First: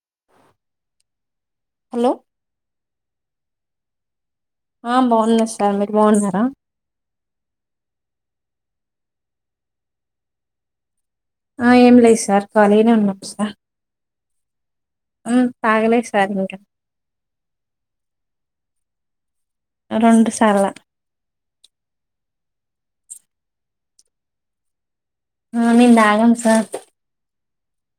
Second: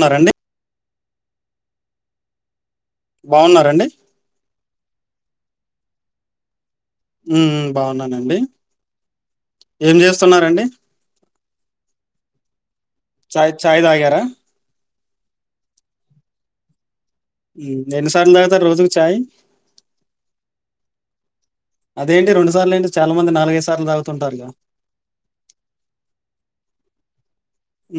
న్నారండి hello బావున్నారండి ఆ బాఉన్నా సార్ మీరు బాగున్నారా ఉ బాగున్నానండి ఏం చేస్తునారండి ఆ ఏం లేదు సార్ కాలే చాయ్ చాయ్ తాగారా హూ తాగలే సార్ ఇంకా ఉ ఎన్నిసార్లు తాగుతారు రోజుకు చాయి రెండు సార్ల అదేంటి రెండు సార్లు ఏంటి చాలా మంది నాలుగైదు సార్లు తాగుతుంటారు గా ఆ మేము తాగం సార్ ఊ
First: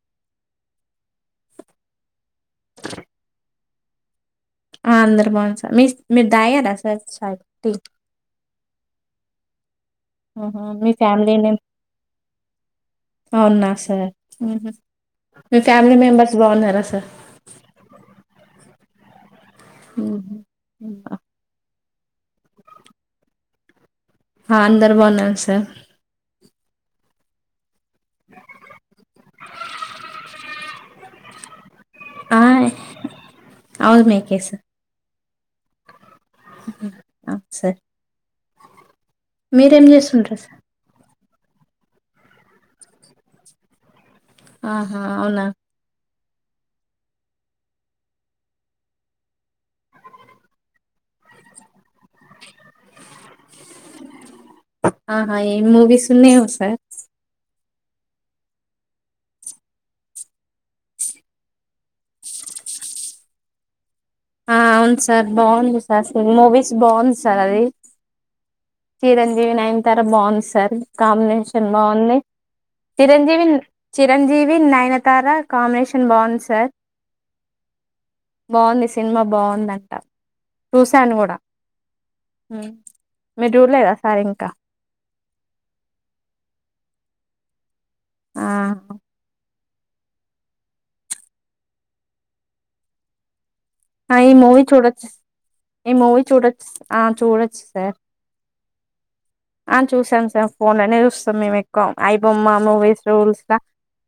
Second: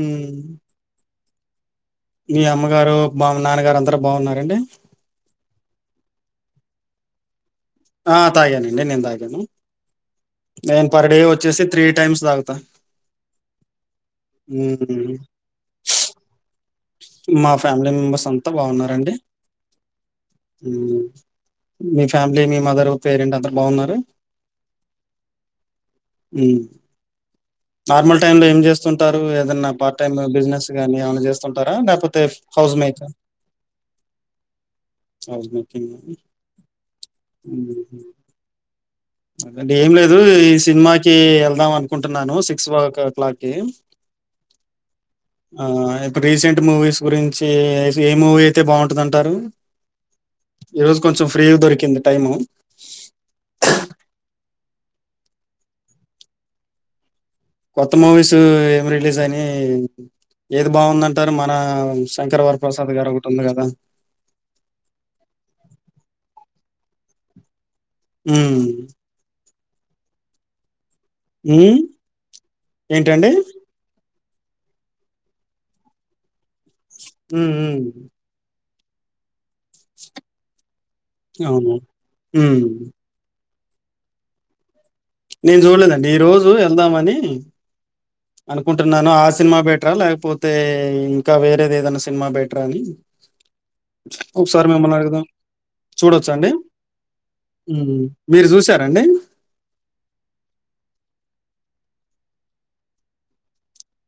మీ అమ్మగారు బా నాన్నగారు అందరు బాగున్నారు ఆ అందరు బాగున్నారు సార్ మీ మీరు తాగారా సార్ ఛాయ్ ఆ తాగాను అండి నేను తాగా కాను అహ మీ ఫ్యామిలీ మెబా టైమ్స్ తాగుతా అవున సార్ ఊహు ఉమ్, మీ ఫ్యామిలీ మెంబర్స్ బాగున్నార మా ఫ్యామిలీ మెంబెర్స్ అంతా బాగున్నారండి ఉహు. హూ మీ ఫ్యామిలీ మీ మదర్ పేరెంట్ అందరు బాగున్నార ఆ అందరు బాగున్నాము సార్ ఊ నార్మల్ టైమ్ లో ఏం చేస్తుంటారు ఏదైన్నా పార్ట్ టైమ్ బిజినెస్ గాని ఏమన్నా చేస్తా తరా లేకపోతే ఆ హౌస్ మేక అవును మీకే ఆ హౌస్ మేకింగ్ ఊహు ఆ సార్ అంటే మీరేం ఏం లేదు చేస్తుంటారు ఈ సార్ సినిమా కి వెళ్దాం అనుకుంటున్నాను సిక్స్ ఓ క్లాక్ కి ఆహా అవునా ఆ రీసెంట్ మూవీస్ గురించి ఏ మూవీ అయితే బాగుంటది అంటారు ఈ రోజు కొంచం ఫ్రీగా దొరికింది టైము అహ ఏ మూవీస్ ఉన్నాయా సార్ కొత్త మూవీస్ ఏమి రిలీజ్ అయినాయి ఏది బాగుందంటారు మన శంకరవరప్రసాద్ గారు ఒకటి ఉంది కదా ఆ అవును సార్ బాగుంది సార్ మూవీస్ బాగుంది సార్ అది ఉమ్ చిరంజీవి నైనా తరా బాగుంది సార్ కాంబినేషన్ ఉమ్ బాగుంది ఏంటండి చిరంజీవి చిరంజీవి నయనతారా కాంబినేషన్ బాగుంది సార్ ఉమ్ ఉమ్ బాగుంది సా సినిమా బాగు దంట చూశాను కూడా అవును ఉమ్ మీరు చూడలేదా సార్ ఇంకా నేను చూడలేదండి ఈ రోజు వెళ్దామని అనుకుంటున్నాను ఆ సినిమా బెట్ లేకపోతే ఇంకా వేరేది ఏదనా సినిమా బెటర్ రా అని ఆ ఈ మూవీ ఒకసారి మిమ్మల్ని చూడొచ్చు సా అడుగుదాం. ఈ మూవీ చూడొచ్చా అండి? చూడొచ్చు ఆ చూడొచ్చు సార్ హ్మ్. మీరు జూసారా అండి చూసాం సార్ ఫోన్నే చూస్తాం మేము ఎక్కువ అయిబమ్మ మూవీస్ రూల్స్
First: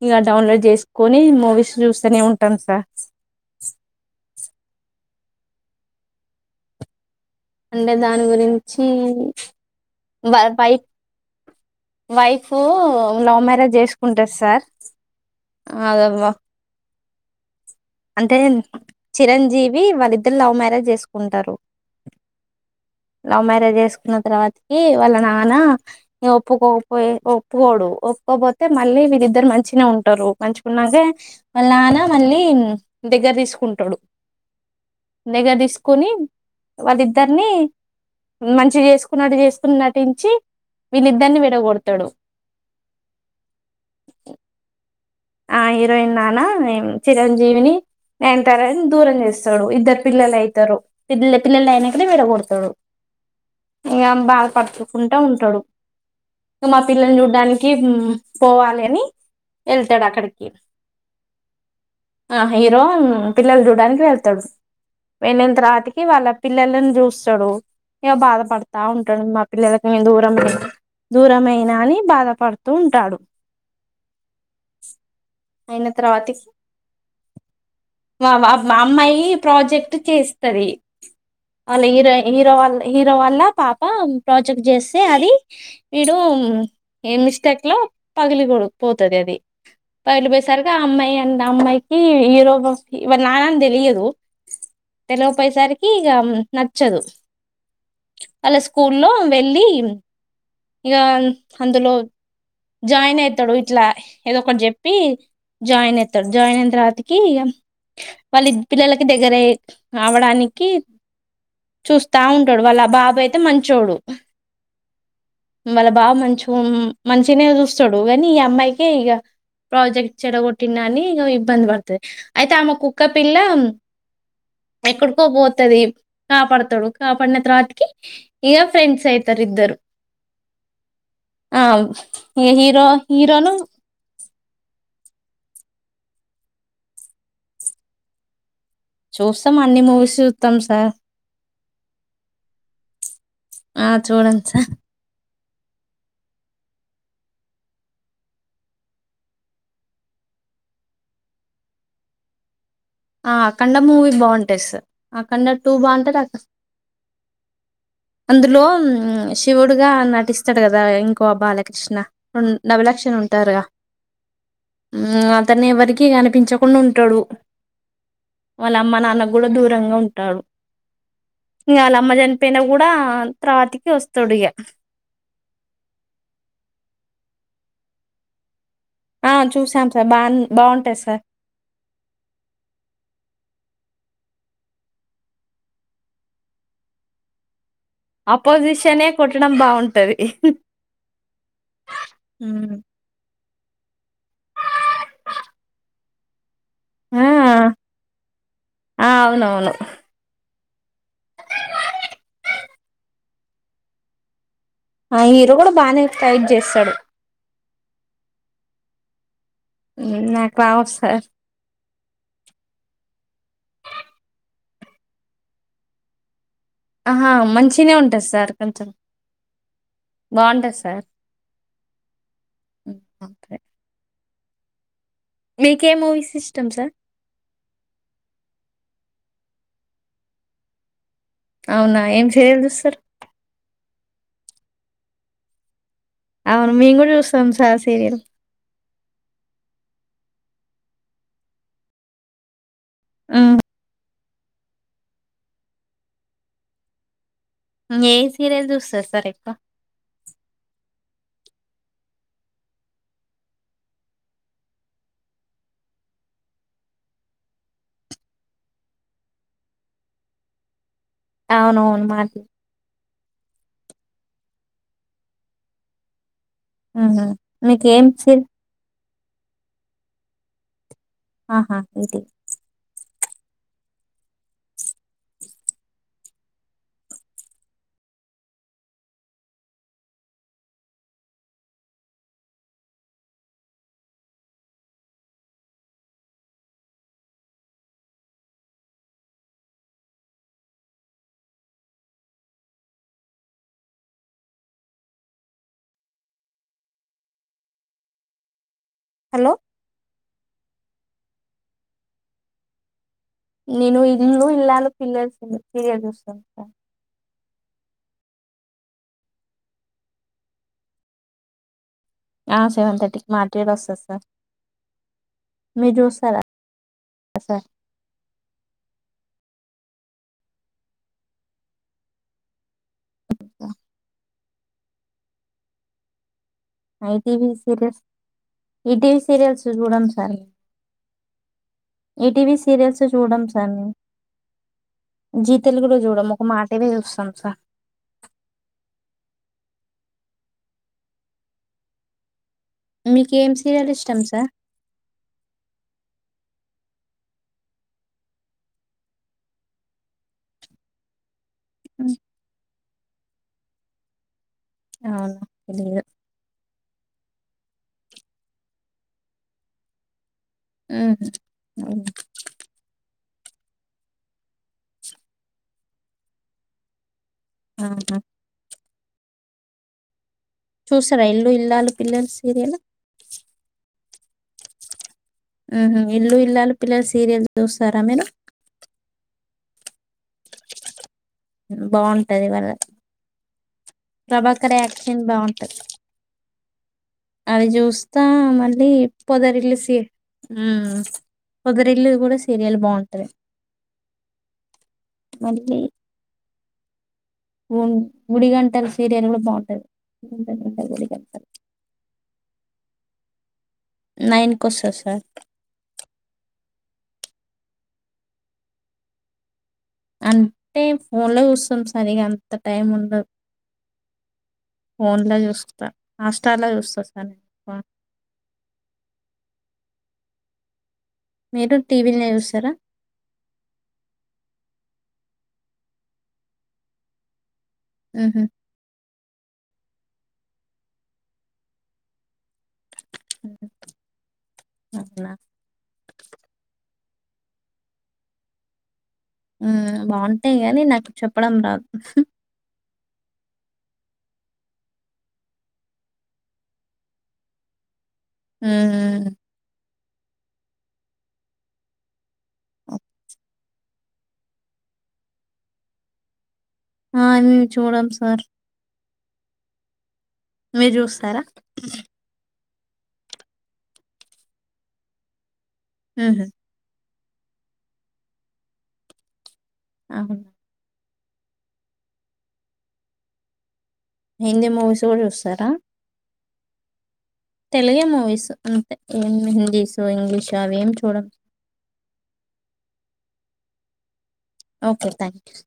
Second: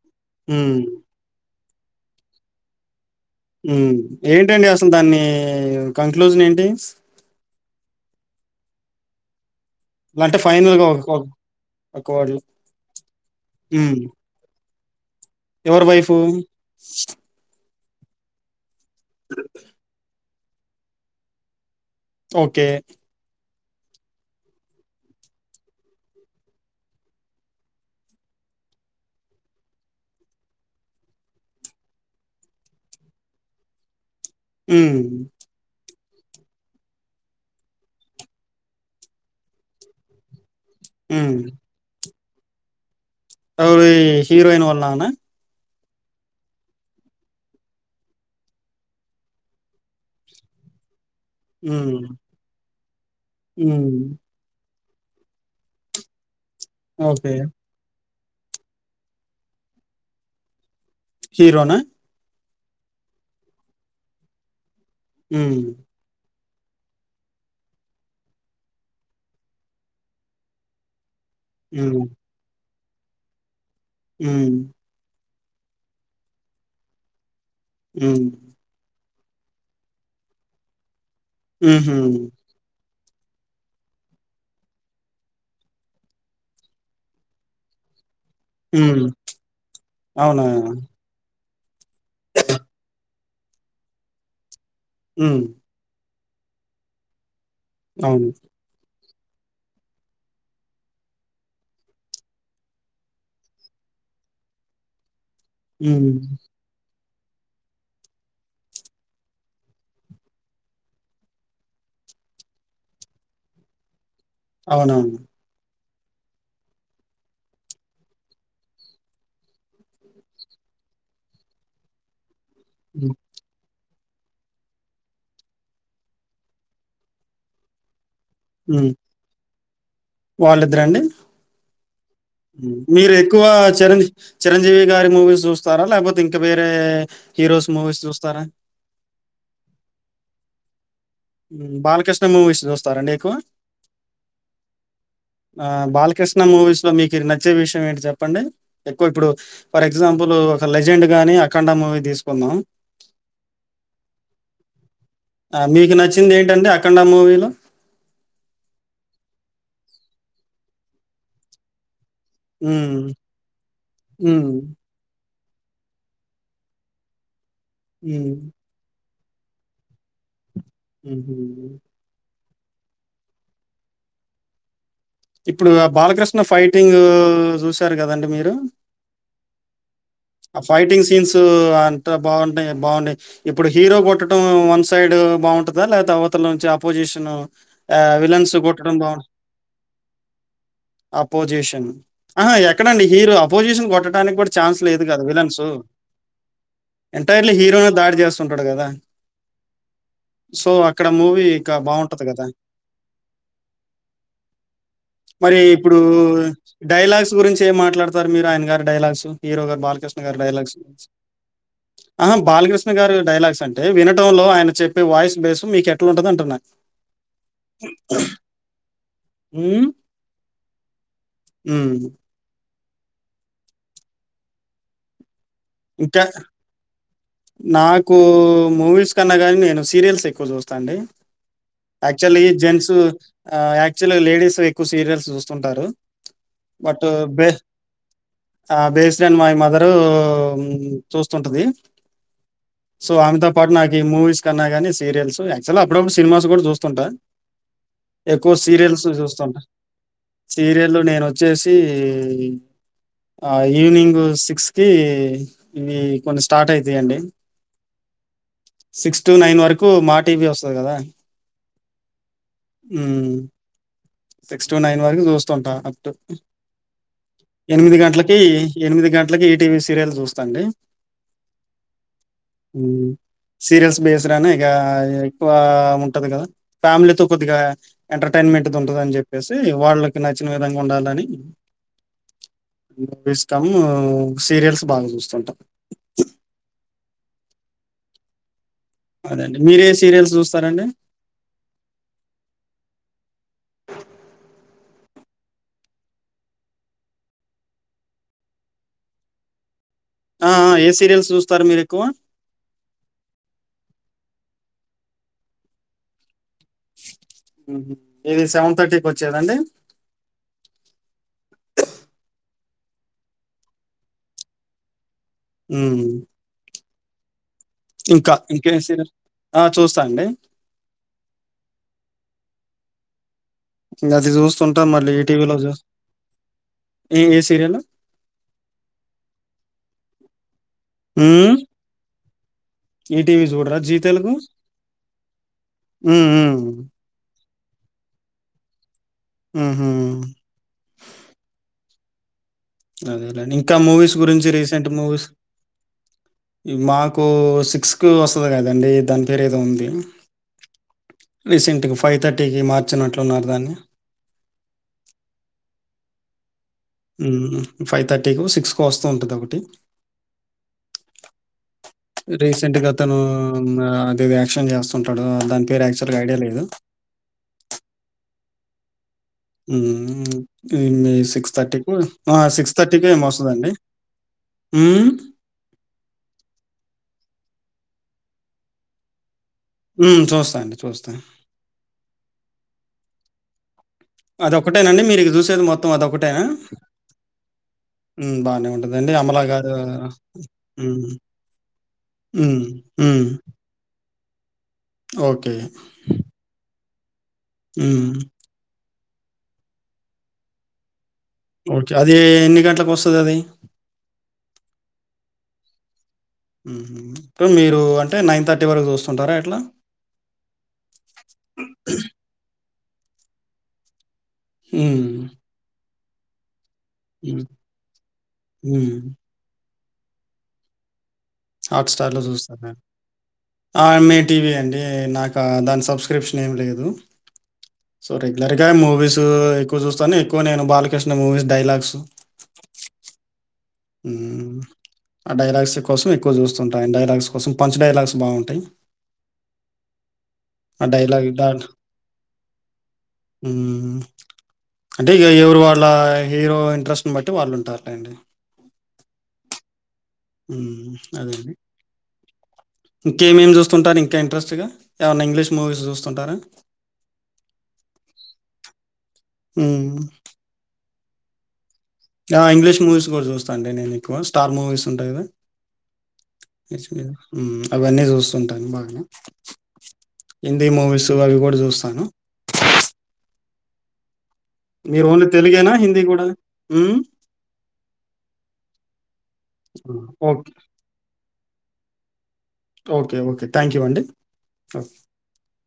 ఇగ డౌన్లోడ్ హ్మ్. చేసుకొని మూవీస్ చూస్తనే ఉంటాం సార్ ఉమ్ ఏంటండి అసలు దాన్ని కంక్లూజన్ ఏంటి అంటే దాని గురించి అంటే వైఫ్ ఫైనల్‌గా ఒక ఒక ఒక వర్డ్‌లో. వైఫ్ లవ్ మ్యారేజ్ చేసుకుంటది సార్ ఎవరు ఆ వైఫ్వు అంటే చిరంజీవి వళ ఇద్ ఇద్ద లవ్ మ్యారేజ్ చేసుకుంటారు ఓకే లవ్ మ్యారేజ్ చేసుకున్న తర్వాతకి వాళ్ళ నాన్న ఒప్పుకోకపో ఒప్పుకోడు ఒప్పుకోపోతే మళ్ళీ వీరిద్దరు మంచిన ఉంటారు మంచుకున్నాక వాళ్ళ నాన్న మళ్ళీ దగ్గర తీసుకుంటాడు అ కొని వాళ్ళిద్దరిని మంచిగా చేసుకున్నటు చేసుకుని నటించి వీళ్ళిద్దరిని విడ కొడతాడు రు హీరోయిన్ వర్లంగ్నా ఆ హీరోయిన్ నాన్నే చిరంజీవిని నేను తర దూరం చేస్తాడు ఇద్దరు పిల్లలు అవుతారు పిల్లల పిల్లలు హ్మ్. అయినాకడ విడ కొడతాడు ఇంకా హ్మ్. బాధ పడుతుడు ఉంటా ఉంటాడు మా పిల్లని ఓకే. చూడ్డానికి పోవాలి అని వెళ్ తడా కడకి హీరోనా ఆ హీరో పిల్లలు చూడడానికి వెళ్తాడు మంత హ్మ్. రాతకి వాళ్ళ పిల్లని చూస్తాడు ఇకో బాధపడతా ఉంటాడు మా పిల్లలలక దూరం దూరమయినా అని హ్మ్. బాధపడుతంది తూ ఉంటాడు ఆ అయిన తర్వాతకి హ్మ్. మా మా అమ్మాయి ఈ ప్రాజెక్ట్ చేస్తది అల్ హుహు. హరో హరో అల్ హీరో వల్ల పాప ప్రాజెక్ట్ చేస్తే అది వీడు ఏ మిస్టేక్ లో పగిలి కొడు హ్మ్. పోతుది అది పైలి అవునా? పోయసరిగా అమ్మాయి అ అమ్మాయికి ఈరో ఇవ నానం తెలియదు హ్మ్. తెలవపయసారికి నచ్చదు అవును స్కూలో వెళ్ళి ఇక అందులో జాయిన్ అయితాడు ఇట్లా ఏదో ఒకటి చెప్పి హ్మ్. జాయిన్తరు జాయిన్ంత రాతి కి వాళ్ళ పిల్లలకి దగ్గర అవడానికి చూస్తా ఉంటడు వాళ్ళ బాబు అయితే మంచోడు అవునవును వాళ్ళ బాబ మంచ మంచినే చూస్తాడు గానీ ఈ అమ్మాయి క ఈగ ప్రాజెక్ట్ చెడగొట్టినని ఇగ ఇబ్బంది బడుతది అయితే ఆమె కుక్క హ్మ్. పిల్ల ఎక్కడికో పోతది కాపాడతాడు కాపాడిన తర్వాతకి ఇగ హ్మ్. ఫ్రెండ్స్ అయితారుద్దరు వాళ్ళిద్దరండి? ఆ ఏ హీరో హీరోను చిరం చిరంజీవి గారి మూవీస్ చూస్తారా లేకపోతే ఇంకా వేరే హీరోస్ మూవీస్ చూస్తారా చూస్తాం అన్ని మూవీస్ చూస్తాం సార్ హ్మ్. బాలకృష్ణ మూవీస్ చూస్తారండి ఆ చూడండి సార్ ఆ బాలకృష్ణ మూవీస్ లో మీకు నచ్చే విషయం ఏంటి చెప్పండి ఎక్కువ ఇప్పుడు ఫర్ ఎగ్జాంపుల్ ఒక లెజెండ్ గాని అఖండ మూవీ తీసుకుందాం ఆ అఖండ మూవీ బావుంటది సార్ అకండ ఆ! టూ మీకు బాగుంటది అక నచ్చింది ఏంటండి 'అఖండ' మూవీలో? అందులో శివుడుగా నటిస్ స్తాడు కదా ఇంకో బాలకృష్ణ డబల్ హ్మ్. ఆక్షన్ ఉంటారుగా హ్మ్. మ్మ్ అతను ఎవరికీ కనిపించకుండా ఉంటాడు హ్మ్. వాళ్ళ అమ్మ నాన్న కూడా దూరంగా ఉంటాడు మ్మ్ హ్ పేన కూడా తర్వాతికి వస్తాడిగా ఇప్పుడు బాలకృష్ణ ఫైటింగ్ చూశారు కదండి మీరు ఆ చూసాం సార్ బాన్ ఆ బావుంటది ఫైటింగ్ సార్. సీన్స్ అంతా బాగుంటాయి బాగున్నాయి ఇప్పుడు హీరో కొట్టడం వన్ సైడ్ బావుంటదా లేతే అవతల నుంచి అపోజిషన్ ఆ విలన్స్ కొట్టడం అపోజిషనే బావుం కొట్టడం బావుంటది. అపోజిషన్ ఆహా హ్మ్. ఎక్కడండి హీరో అపోజిషన్ కొట్టడానికి కూడా ఛాన్స్ లేదు కాదు విలన్సు ఆ! ఎంటైర్లీ హీరోనే దాడి చేస్తుంటాడు కదా ఆ! అవునవును. సో అక్కడ మూవీ ఇంకా బాగుంటది కదా ఆ హీరో మరి కూడా ఇప్పుడు బానే ఫైట్ చేస్తాడు. డైలాగ్స్ గురించి ఏం మాట్లాడతారు మీరు ఆయన గారి డైలాగ్స్ హీరో గారు బాలకృష్ణ హ్మ్ గారు నాకు డైలాగ్స్ రావు సార్. ఆహా బాలకృష్ణ గారు డైలాగ్స్ అంటే వినటంలో ఆయన చెప్పే వాయిస్ బేస్ మీకు ఎట్లా ఉంటది అంటున్నా ఆహా మంచినే ఉంటుంది సార్ కొంచెం హ్మ్. బావుంటది సార్ హ్మ్. ఓకే మీకు ఏ ఇంకా మూవీస్ ఇష్టం సార్ నాకు మూవీస్ కన్నా కానీ నేను సీరియల్స్ ఎక్కువ చూస్తా అండి అవునా ఏం ఆక్చుల్ సీరియల్ జెంట్స్ చూస్తారు? ప్ర లేడీస్ ఎక్కువ సీరియల్స్ చూస్తుంటారు అవును మీన్ బట్ కూడా బే చూస్తాం సార్ సీరియల్ మ చూస్తుంటది సో ఆమెతో హ్మ్. పాటు నాకు ఈ మూవీస్ కన్నా కానీరియల్స్యాక్చువల్ అప్పుడప్పుడు సినిమాస్ కూడా చూస్తుంటా ఏ ఎక్కువ సీరియల్ సీరియల్స్ చూస్తారు సార్ ఎక్కువ చూస్తుంట సీరియల్ లో నేను వచ్చేసి ఈవినింగ్ సిక్స్ కి ఇది కొన్ని స్టార్ట్ అవు ఇ అండి సిక్స్ టు నైన్ వరకు మా టీవీ వస్తుంది కదా అవునవును మాట సిక్స్ టు నైన్ వరకు చూస్తుంటా ఉంటా ఉహు ఎనిమిది మీకేం గంటలకి సీరి ఎనిమిది గంట ఇట్లకి ఈ టీవీ సీరియల్ చూస్తండి ఆహా ఇది సీరియల్స్ బేస్డ్ అయినా ఇక ఎక్కువ ఉంటుంది కదా ఫ్యామిలీతో కొద్దిగా ఎంటర్టైన్మెంట్ ఉంటుంది అని చెప్పేసి వాళ్ళకి నచ్చిన విధంగా ఉండాలని మూ ఇష్టాము సీరియల్స్ బాగా చూస్తుంటాం అదండి మీరే సీరియల్స్ చూస్తారండి హలో ఆఆ ఏ సీరియల్స్ చూస్తారు మీరు ఎక్కువ నేను ఇల్లు ఇల్లాలో పిల్లల్ సీరియల్ చూస్తా ఇది సెవెన్ థర్టీకి వచ్చేదండి ఆ సెవెన్ థర్టీకి మాటివిలో వస్తంది సార్ మీర్ ఉమ్. చూస్తారా అ సార్ ఇంకా ఇంకే సీరియల్ ఆ చూస్తా అండి ఇ అది చూస్తుంటా మళ్ళీ ఈటీవీలో చూస్ ఐటీవీ సీరియల్స్ ఈటీవీ సీరియల్స్ చూడమ్ సార్ సీరియల్ ఈటీవవి సీరియల్స్ చూడం ఈటీవీ సార్ చూడరా మేము జీ తెలుగు జీ తెలుగు లో చూడం హ్మ్ ఒక హ్మ్ మాటివి చూస్తాం సార్ ఉమ్ మీకు ఏం ఇంకా సీరియల్ మూవీస్ ఇష్టం గురించి సార్ రీసెంట్ మూవీస్ మాకు సిక్స్కి వస్తుంది కదండి దాని పేరు ఏదో ఉంది రీసెంట్ ఉమ్, ఫైవ్ థర్టీకి మార్ న్నట్లున్నారు దాన్ని అవునా తెలియాద్ ఫైవ్ థర్టీ కు సిక్స్ కు వస్తూ ఉంటుది ఒకటి ఉహు అవునా. రీసెంట్గా తనూ అదిది యాక్షన్ చేస్తుంటాడు దాని పేరు యాక్చువల్గా ఐడియా లేదు ఔనా మ్ మ్ ఇ చూస్తారా ఇల్లు సిక్స్ థర్టీకి ఇల్లాలు పిల్లలు సీరియల్ సిక్స్ థర్టీకి ఏమో వస్తదండి మూ హుహు. 'ఇల్లు ఇల్లాలు పిల్లలు' సీరియల్ చూస్తారామీరు మ్ చూస్తా అండి చూస్తా బాగుంటది వాళ్ళ ప్రభాకర్ అదొకటేనండి యాక్షన్ మీరు ఇక చూసేది బాగుంటది మొత్తం అదొకటేనా అవి చూస్తా హ్మ్. బానే మళ్ళీ ఉంటదండి. 'అమల' గారు పొదరిల్లు సీ హ్మ్. పొదరిల్లు కూడా హ్మ్. సీరియల్ హ్మ్. బాగుంటది ఓకే ఉ హ్మ్. గుడిగంటలు సీరియల్ కూడా బాగుంటది గుండె నిండా గుడిగంటలు ఓకే అది ఎన్ని గంటలకు వస్తది అది నైన్ కోస్తాది సార్ మూహ్ మీరు అంటే నైన్ థర్టీ వరకు చూస్తుంటారా ఎట్లా అంటే ఫోన్ లో చూస్తం సరిగా అంత టైం ఉండద్ ఫోన్లా చూస్తా అష్టటాల హ మీరు హాట్ స్టార్ లో టీవీలనే చూస్తారు చూస్తారా? ఆే టీవీ అండి అంటే నాకు దాని సబ్స్క్రిప్షన్ ఏం లేదు సో హుహు. రెగ్యులర్ గా మూవీస్ ఎక్కు ఎక్కువ చూస్తానే ఎక్కువ నేను బాలకృష్ణ మూవీస్ డైలాగ్స్ అవునా! ఆ డైలాగ్స్ కోసం ఎక్కువ చూస్తుంటా డైలాగ్స్ కోసం పంచ్ డైలాగ్స్ బాగుంటాయి బాగుంటాయి గానీ నాకు డైలాగ్ చెప్పడం దాన్ రాదు అంటే ఇక ఎవరు వాళ్ళ హీరో ఇంట్రెస్ట్ని బట్టి వాళ్ళుంటారులేండి ఆ అదేండి ఇంకేమేమి చూస్తుంటారు ఇంకా ఇంట్రెస్ట్గా ఏమన్నా ఇంగ్లీష్ మూవీస్ చూస్తుంటారా ఆ మేము చూడంం సార్ అ మీరు చూస్తారా ఇంగ్లీష్ మూవీస్ కూడా చూస్తా అండి నేను ఎక్కువ స్టార్ మూవీస్ ఉంటాయి కదా హుహు. ఏ అవన్నీ చూస్తుంటాను బాగానే అవునా! హిందీ మూవీస్ దు అవి కూడా చూస్తాను హిందీ మూవీస్ మీరు గూడా ఓన్లీ జూస్తారా? తెలుగేనా హిందీ కూడా హుమ్ తెలుగే మూవీస్ అంతే ఏం హిందీస్ ఇంగ్లీష్ ఓకే. అవి ఎం చూడన్ ఓకే ఓకే థ్యాంక్ యూ అండి ఓకే థ్యాంక్ యూ